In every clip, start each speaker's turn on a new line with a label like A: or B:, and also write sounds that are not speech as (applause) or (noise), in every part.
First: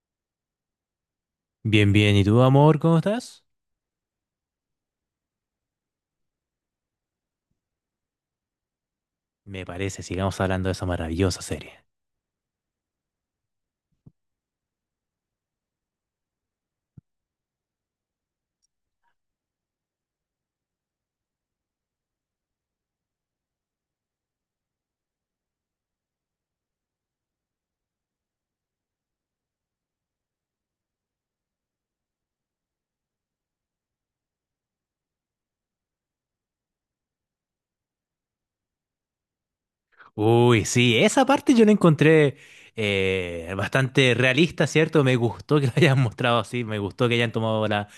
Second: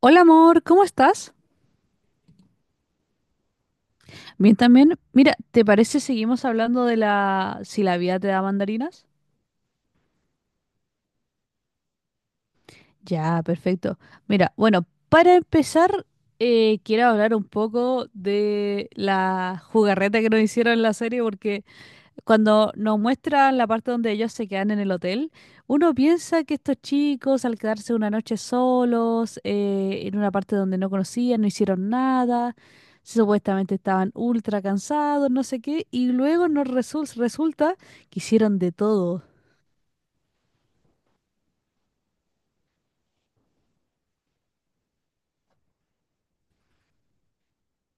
A: Hola amor, ¿cómo estás?
B: Bien, bien. ¿Y tú, amor, cómo estás?
A: Bien también. Mira, ¿te parece seguimos hablando de la si la vida te da mandarinas?
B: Me parece, sigamos hablando de esa maravillosa serie.
A: Ya, perfecto. Mira, bueno, para empezar, quiero hablar un poco de la jugarreta que nos hicieron en la serie porque cuando nos muestran la parte donde ellos se quedan en el hotel, uno piensa que estos chicos al quedarse una noche solos, en una parte donde no conocían, no hicieron nada. Supuestamente estaban ultra cansados, no sé qué, y luego nos resulta que hicieron de todo.
B: Uy, sí, esa parte yo la encontré bastante realista, ¿cierto? Me gustó que la hayan mostrado así, me gustó que hayan tomado la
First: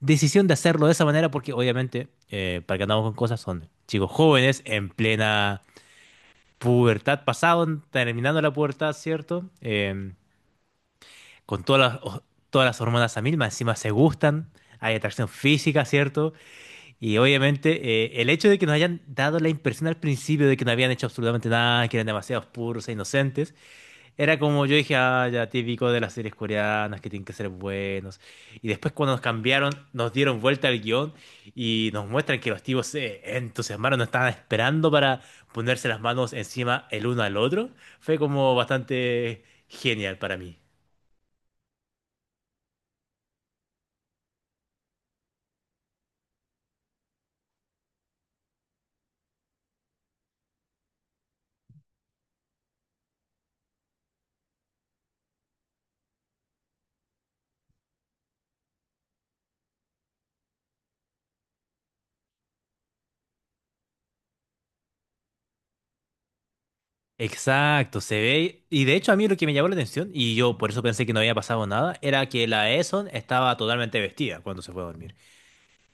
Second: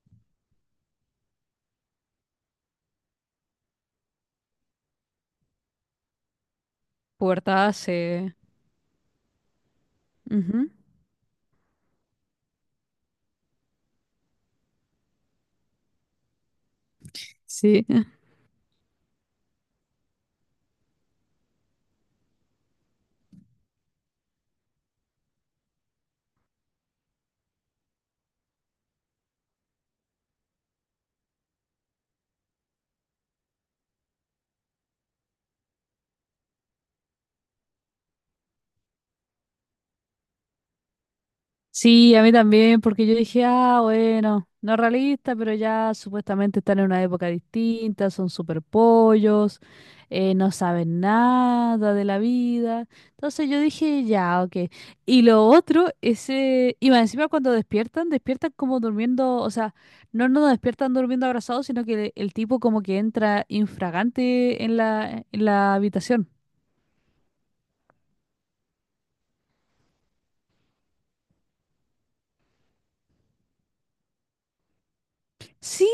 B: decisión de hacerlo de esa manera, porque obviamente, para que andamos con cosas, son chicos jóvenes en plena pubertad, pasado,
A: Puertas,
B: terminando la pubertad, ¿cierto? Em,
A: ujú.
B: con todas las hormonas a mil, más encima se gustan, hay atracción física, ¿cierto? Y
A: Sí,
B: obviamente
A: (laughs)
B: el hecho de que nos hayan dado la impresión al principio de que no habían hecho absolutamente nada, que eran demasiados puros e inocentes, era como yo dije, ah, ya típico de las series coreanas que tienen que ser buenos. Y después cuando nos cambiaron, nos dieron vuelta al guión y nos muestran que los tipos se entusiasmaron, no estaban esperando para ponerse las manos encima el uno al otro. Fue como bastante genial para mí.
A: Sí, a mí también, porque yo dije, ah, bueno, no es realista, pero ya supuestamente están en una época distinta, son super pollos, no saben nada de la vida. Entonces yo dije, ya, ok. Y lo otro es, y más encima cuando despiertan, despiertan como durmiendo, o sea, no nos despiertan durmiendo abrazados, sino que el tipo como que entra infragante en la habitación.
B: Exacto, se ve. Y de hecho a mí lo que me llamó la atención, y yo por eso pensé que no había pasado nada, era que la Eson estaba totalmente vestida cuando se fue a dormir.
A: Sí,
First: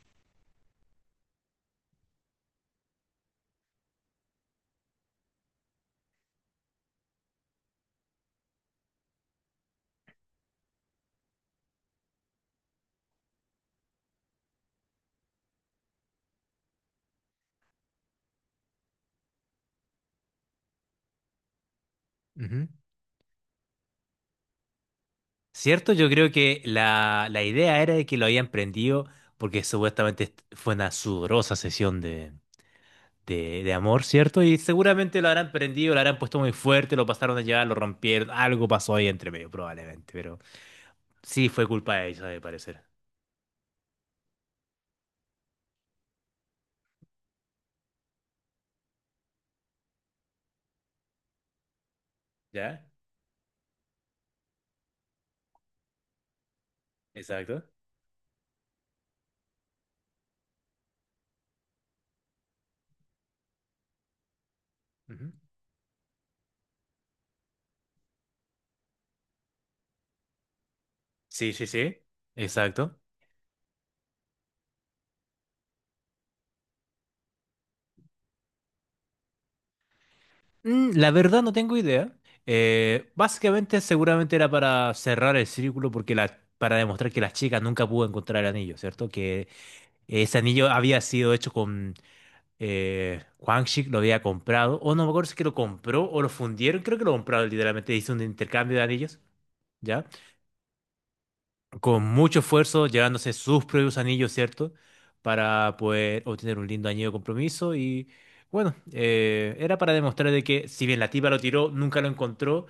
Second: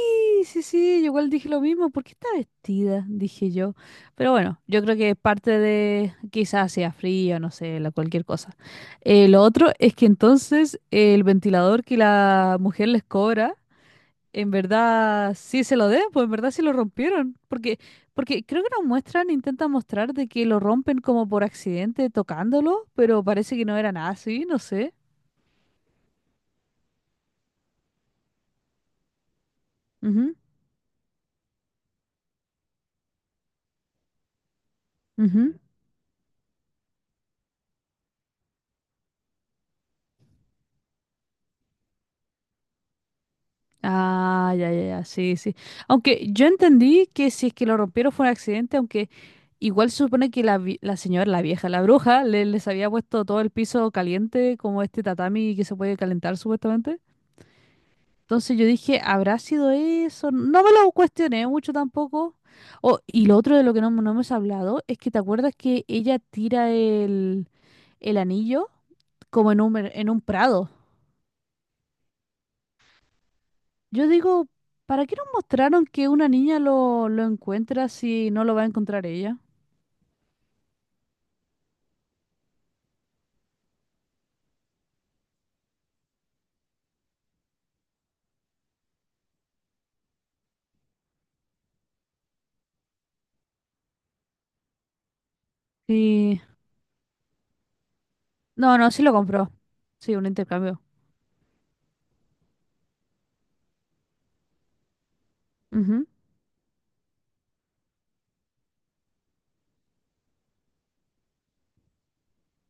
A: sí, sí, yo igual dije lo mismo, ¿por qué está vestida? Dije yo. Pero bueno, yo creo que es parte de, quizás sea frío, no sé, la, cualquier cosa. Lo otro es que entonces el ventilador que la mujer les cobra, en verdad sí se lo den, pues en verdad sí lo rompieron, porque, porque creo que nos muestran, intentan mostrar de que lo rompen como por accidente
B: Ujú.
A: tocándolo, pero parece que no era nada así, no sé.
B: ¿Cierto? Yo creo que la idea era de que lo habían prendido porque supuestamente
A: Ujú,
B: est- fue una sudorosa sesión de amor, ¿cierto? Y seguramente lo habrán
A: ujú.
B: prendido, lo habrán puesto muy fuerte, lo pasaron a llevar, lo rompieron, algo pasó ahí entre medio, probablemente, pero sí fue culpa de ella, de parecer.
A: Ah, ya, ya, ya, sí, sí. Aunque yo entendí que si es que lo rompieron fue un accidente, aunque igual se supone que la señora, la vieja, la bruja, les
B: ¿Ya?
A: había puesto todo el piso caliente, como este tatami que se puede calentar supuestamente.
B: Exacto.
A: Entonces yo dije, ¿habrá sido eso? No me lo cuestioné mucho tampoco. Oh, y lo otro de lo que no, no hemos hablado es que te
B: Ujú.
A: acuerdas que ella tira el anillo como en un prado.
B: Sí, sí, sí. Exacto.
A: Yo digo, ¿para qué nos mostraron que una niña lo encuentra si no lo va a encontrar ella?
B: La verdad no tengo idea. Básicamente seguramente era para cerrar el círculo porque para demostrar que la chica nunca pudo encontrar el anillo, ¿cierto? Que ese anillo había sido hecho con Huang Shi, lo había comprado, o no me acuerdo si es que lo compró o lo
A: Sí.
B: fundieron, creo que lo compraron literalmente, hizo un intercambio
A: No,
B: de
A: no, sí lo
B: anillos,
A: compró.
B: ¿ya?
A: Sí, un intercambio.
B: Con mucho esfuerzo, llevándose sus propios anillos, ¿cierto? Para poder obtener un lindo anillo de compromiso y bueno, era para demostrar de que si bien la tipa lo tiró, nunca lo encontró.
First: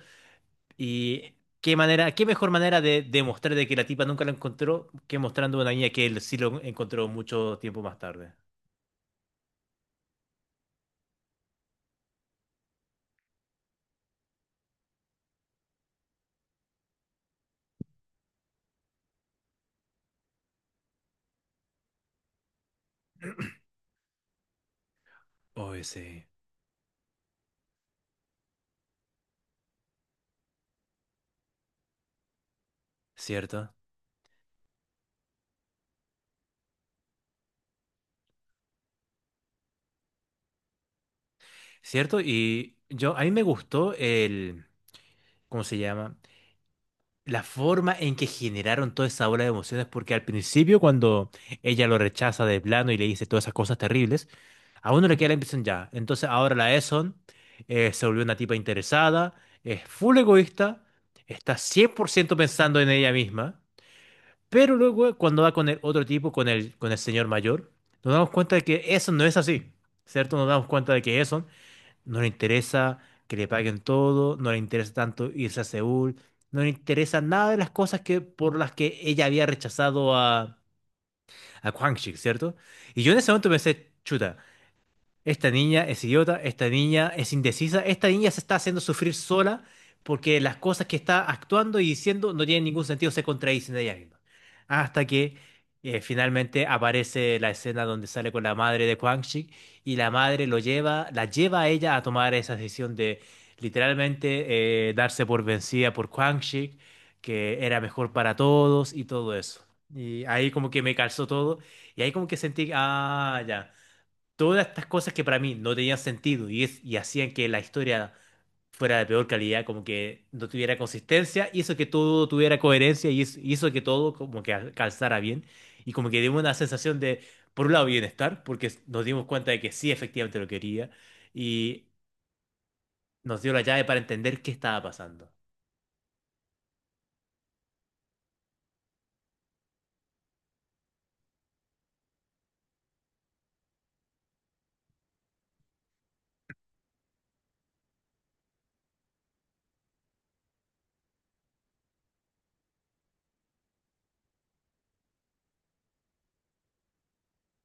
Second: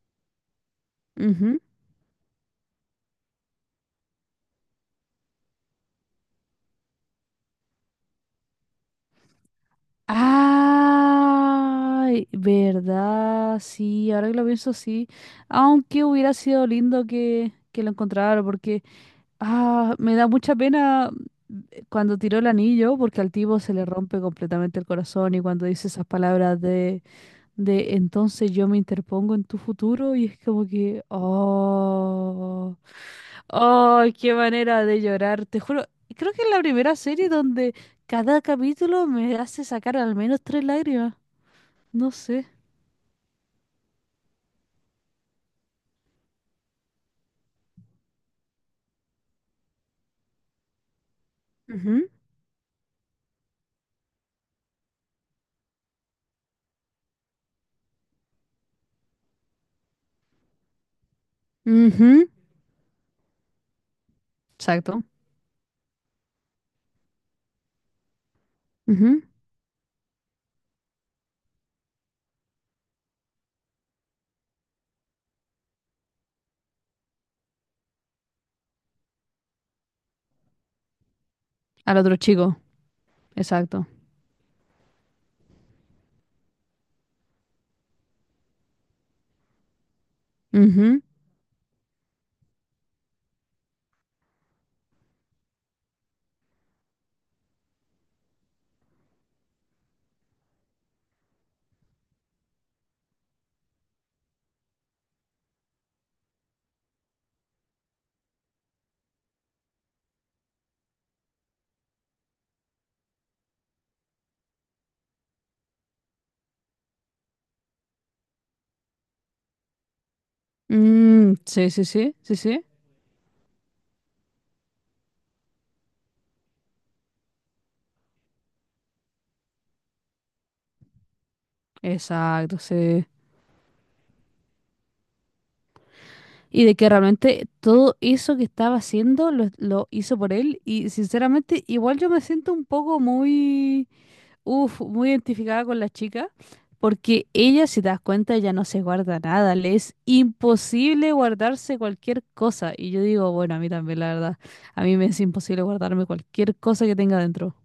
A: Ujú,
B: Y
A: ujú.
B: qué manera, qué mejor manera de demostrar de que la tipa nunca lo encontró que mostrando a una niña que él sí lo encontró mucho tiempo más tarde.
A: Ay, verdad, sí, ahora que lo pienso, sí. Aunque hubiera sido lindo que lo encontrara, porque ah, me da mucha pena cuando tiró el anillo, porque al tipo se le rompe completamente el corazón y cuando
B: Oh,
A: dice esas
B: sí,
A: palabras de entonces yo me interpongo en tu futuro y es como que, oh,
B: cierto.
A: oh, qué manera de llorar, te juro, creo que es la primera serie donde cada capítulo me hace sacar al menos tres lágrimas, no
B: Cierto,
A: sé.
B: a mí me gustó el, ¿cómo se llama? La forma en que generaron toda esa ola de emociones, porque al principio cuando ella lo
A: Ujú,
B: rechaza de plano y le dice todas esas cosas terribles, a uno le queda la impresión ya. Entonces ahora la Eson se volvió una tipa interesada, es full egoísta, está cien por
A: ujú,
B: ciento pensando en ella misma, pero
A: exacto.
B: luego cuando va con el otro tipo, con el señor mayor, nos damos cuenta de que Eson
A: Ujú.
B: no es así, ¿cierto? Nos damos cuenta de que Eson no le interesa que le paguen todo, no le interesa tanto irse a Seúl, no le interesa nada de las cosas por las que ella había rechazado a Kwang
A: Al
B: Shik,
A: otro
B: ¿cierto?
A: chico,
B: Y yo en ese momento
A: exacto.
B: pensé, chuta. Esta niña es idiota, esta niña es indecisa, esta niña se está haciendo sufrir sola porque las cosas que
A: Ujú.
B: está actuando y diciendo no tienen ningún sentido, se contradicen de ella misma. Hasta que finalmente aparece la escena donde sale con la madre de Quang Shi y la madre lo lleva, la lleva a ella a tomar esa decisión de literalmente darse por vencida por Quang Shi, que era mejor para todos y todo eso. Y ahí como que me calzó todo y ahí como que sentí, ah, ya todas estas cosas que para mí no tenían sentido y hacían que la historia fuera de peor calidad, como que no tuviera
A: Mm,
B: consistencia,
A: sí,
B: hizo
A: sí,
B: que
A: sí,
B: todo
A: sí,
B: tuviera
A: sí.
B: coherencia y hizo que todo como que calzara bien y como que dio una sensación de, por un lado, bienestar, porque nos dimos cuenta de que sí, efectivamente lo quería y
A: Exacto, sí.
B: nos dio la llave para entender qué estaba pasando.
A: Y de que realmente todo eso que estaba haciendo lo hizo por él y sinceramente igual yo me siento un poco muy, uf, muy identificada con la chica porque ella, si te das cuenta, ya no se guarda nada, le es imposible guardarse cualquier cosa y yo digo, bueno, a mí también la verdad, a mí me es imposible guardarme cualquier cosa que tenga dentro.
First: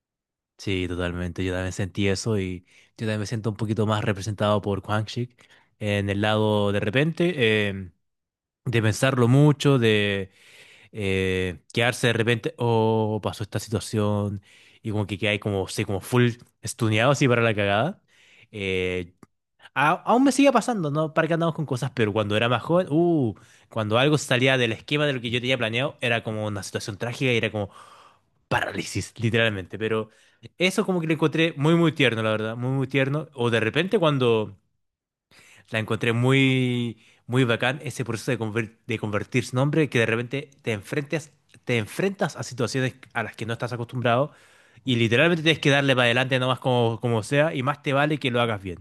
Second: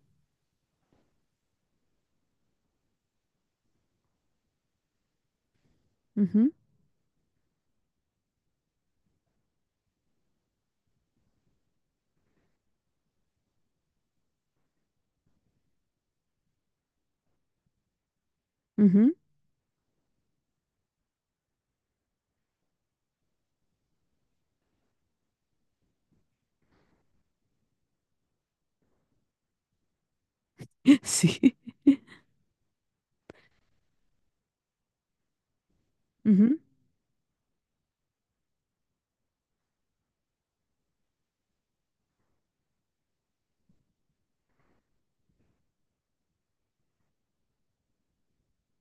B: Sí, totalmente. Yo también sentí eso y yo también me siento un poquito más representado por Quang Shik en el
A: Ujú,
B: lado de repente. De pensarlo mucho, de quedarse de repente, oh, pasó esta situación, y como que quedáis como, sí, como full estuneado así para la cagada. Eh,
A: ujú.
B: aún me sigue pasando, ¿no? Para que andamos con cosas, pero cuando era más joven, cuando algo salía del esquema de lo que yo tenía planeado, era como una situación trágica y era como parálisis, literalmente. Pero eso como
A: (laughs)
B: que lo encontré
A: Sí.
B: muy, muy tierno, la verdad, muy, muy tierno. O de repente cuando la encontré
A: Ujú.
B: muy, muy bacán ese proceso de convertirse en hombre que de repente te enfrentes, te enfrentas a situaciones a las que no estás acostumbrado y literalmente tienes que darle para adelante nomás como, como sea y más te vale que lo hagas bien.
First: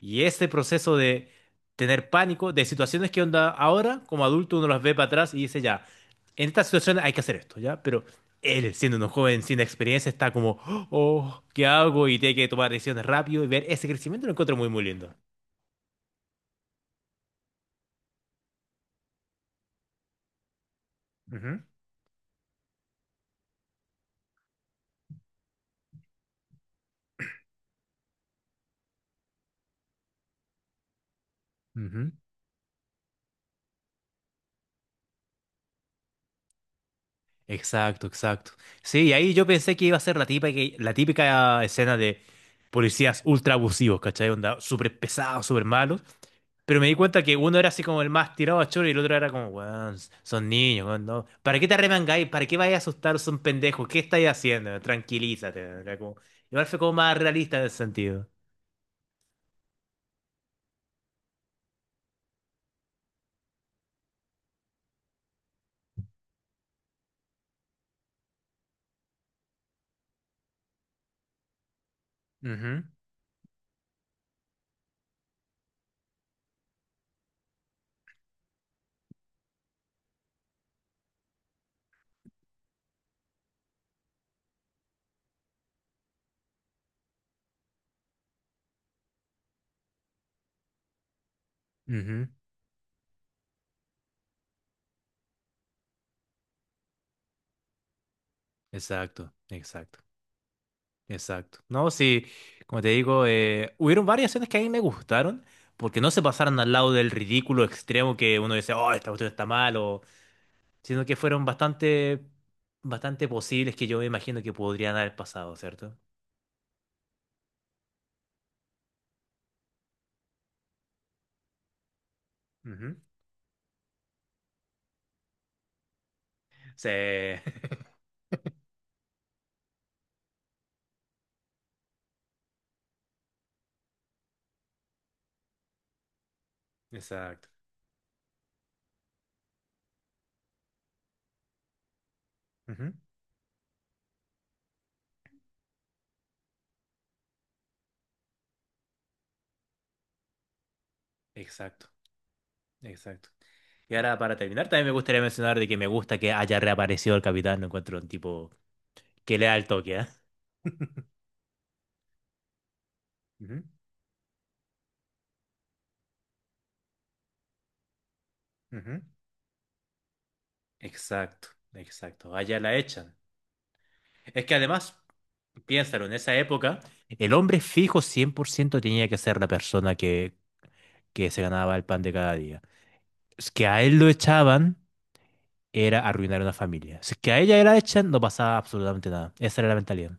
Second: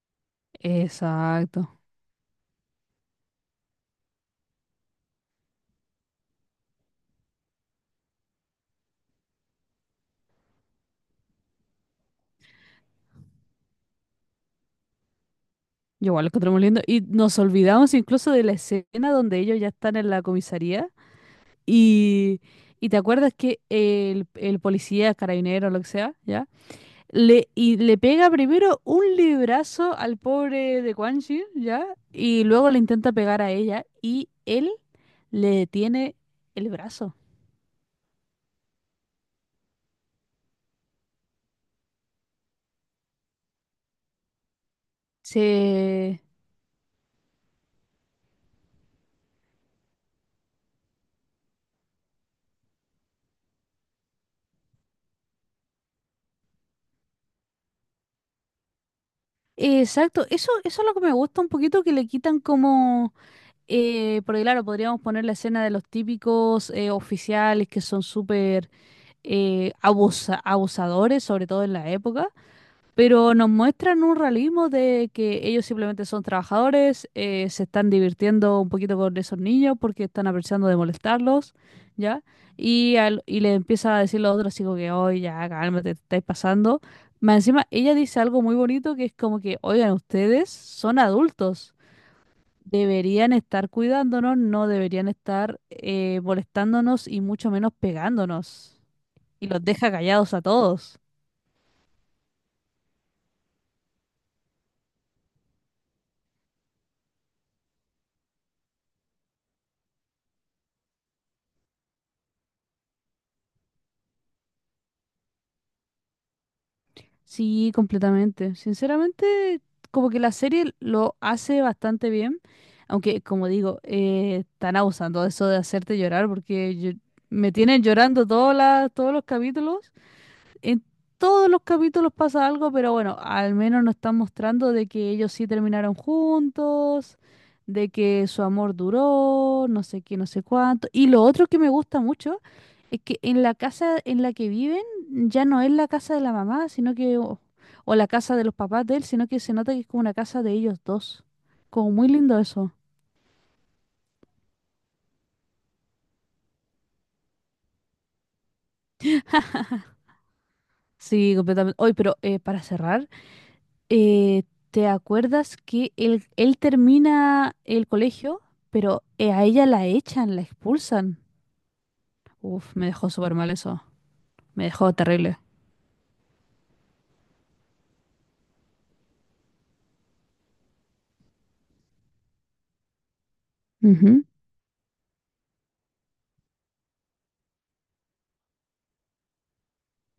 B: Y ese proceso de
A: Exacto.
B: tener pánico, de situaciones que onda ahora como adulto uno las ve para atrás y dice ya, en esta situación hay que hacer esto, ¿ya? Pero él, siendo un joven sin experiencia, está como, oh, ¿qué hago? Y tiene que tomar decisiones rápido y ver ese crecimiento lo encuentro muy, muy lindo.
A: Yo igual lo encontré muy lindo. Y nos olvidamos incluso de la escena donde ellos ya están en la comisaría.
B: Ujú.
A: Y, y te acuerdas que el policía, carabinero, lo que sea, ¿ya? Le, y le pega primero un librazo al pobre de Quan Chi, ¿ya?
B: Ujú.
A: Y luego le intenta pegar a ella. Y él le detiene el brazo.
B: Exacto, exacto. Sí, y ahí yo pensé que iba a ser la típica, la típica escena de policías ultra abusivos, ¿cachai? Onda, súper pesados, súper malos.
A: Se...
B: Pero me di cuenta que uno era así como el más tirado a choro y el otro era como, weón, son niños, weón, no. ¿Para qué te arremangáis? ¿Para qué vais a asustar? Son pendejos. ¿Qué estáis haciendo? Tranquilízate. Era como- Igual fue como más realista en ese sentido.
A: Exacto. Eso es lo que me gusta un poquito, que le quitan como, porque claro, podríamos poner la escena de los típicos oficiales que son súper abusadores, sobre todo en la época,
B: Ujú,
A: pero nos muestran un realismo de que ellos simplemente son trabajadores, se están divirtiendo un poquito con esos niños porque están aprovechando de molestarlos, ¿ya? Y le empieza a decir los otros así como que, oye, ya, cálmate, te estáis pasando. Más encima, ella dice algo muy bonito que es como que, oigan, ustedes son adultos.
B: ujú.
A: Deberían estar cuidándonos, no deberían estar molestándonos y mucho menos pegándonos.
B: Exacto,
A: Y los deja
B: exacto.
A: callados a todos.
B: Exacto. No, sí, como te digo, hubieron varias escenas que a mí me gustaron, porque no se pasaron al lado del ridículo extremo que uno dice, oh, esta cuestión está mal, o- sino que fueron bastante, bastante posibles que yo me imagino que podrían haber pasado, ¿cierto?
A: Sí, completamente. Sinceramente, como que la serie lo hace bastante bien,
B: Ujú.
A: aunque como digo, están abusando de eso de hacerte llorar porque
B: Sí.
A: me
B: (laughs)
A: tienen llorando todos los capítulos. En todos los capítulos pasa algo, pero bueno, al menos nos están mostrando de que ellos sí terminaron juntos,
B: Exacto.
A: de que su amor duró, no sé qué, no sé cuánto. Y lo otro que me gusta mucho
B: Ujú.
A: es que en la casa en la que viven ya no es la casa de la mamá, sino que, o la casa de los papás de él, sino que se nota que es como una casa de ellos dos.
B: Exacto.
A: Como muy lindo eso.
B: Exacto. Y ahora, para terminar, también me gustaría mencionar de que me gusta que haya reaparecido el capitán, lo encuentro un tipo que le da el toque, ¿eh? (laughs)
A: Sí, completamente. Hoy, pero para cerrar.
B: Ujú,
A: Eh, ¿Te acuerdas que él termina el colegio,
B: ujú.
A: pero a ella la echan, la expulsan?
B: Exacto, exacto. Allá la
A: Uf, me dejó
B: echan.
A: súper mal eso.
B: Es que
A: Me dejó
B: además,
A: terrible.
B: piénsalo, en esa época, el hombre fijo 100% tenía que ser la persona que se ganaba el pan de cada día. Es que a él lo
A: Ujú.
B: echaban, era arruinar una familia. Si es que a ella la echan, no pasaba absolutamente nada. Esa era la mentalidad.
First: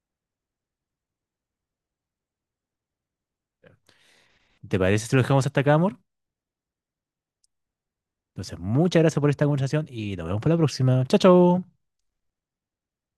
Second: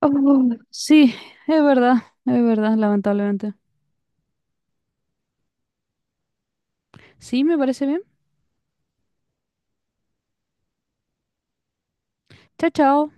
A: Oh, sí, es verdad, es verdad, lamentablemente.
B: ¿Te parece si lo dejamos hasta acá, amor?
A: Sí, me parece bien.
B: Entonces, muchas gracias por esta conversación y nos vemos para la próxima. Chao, chao.
A: Chao, chao.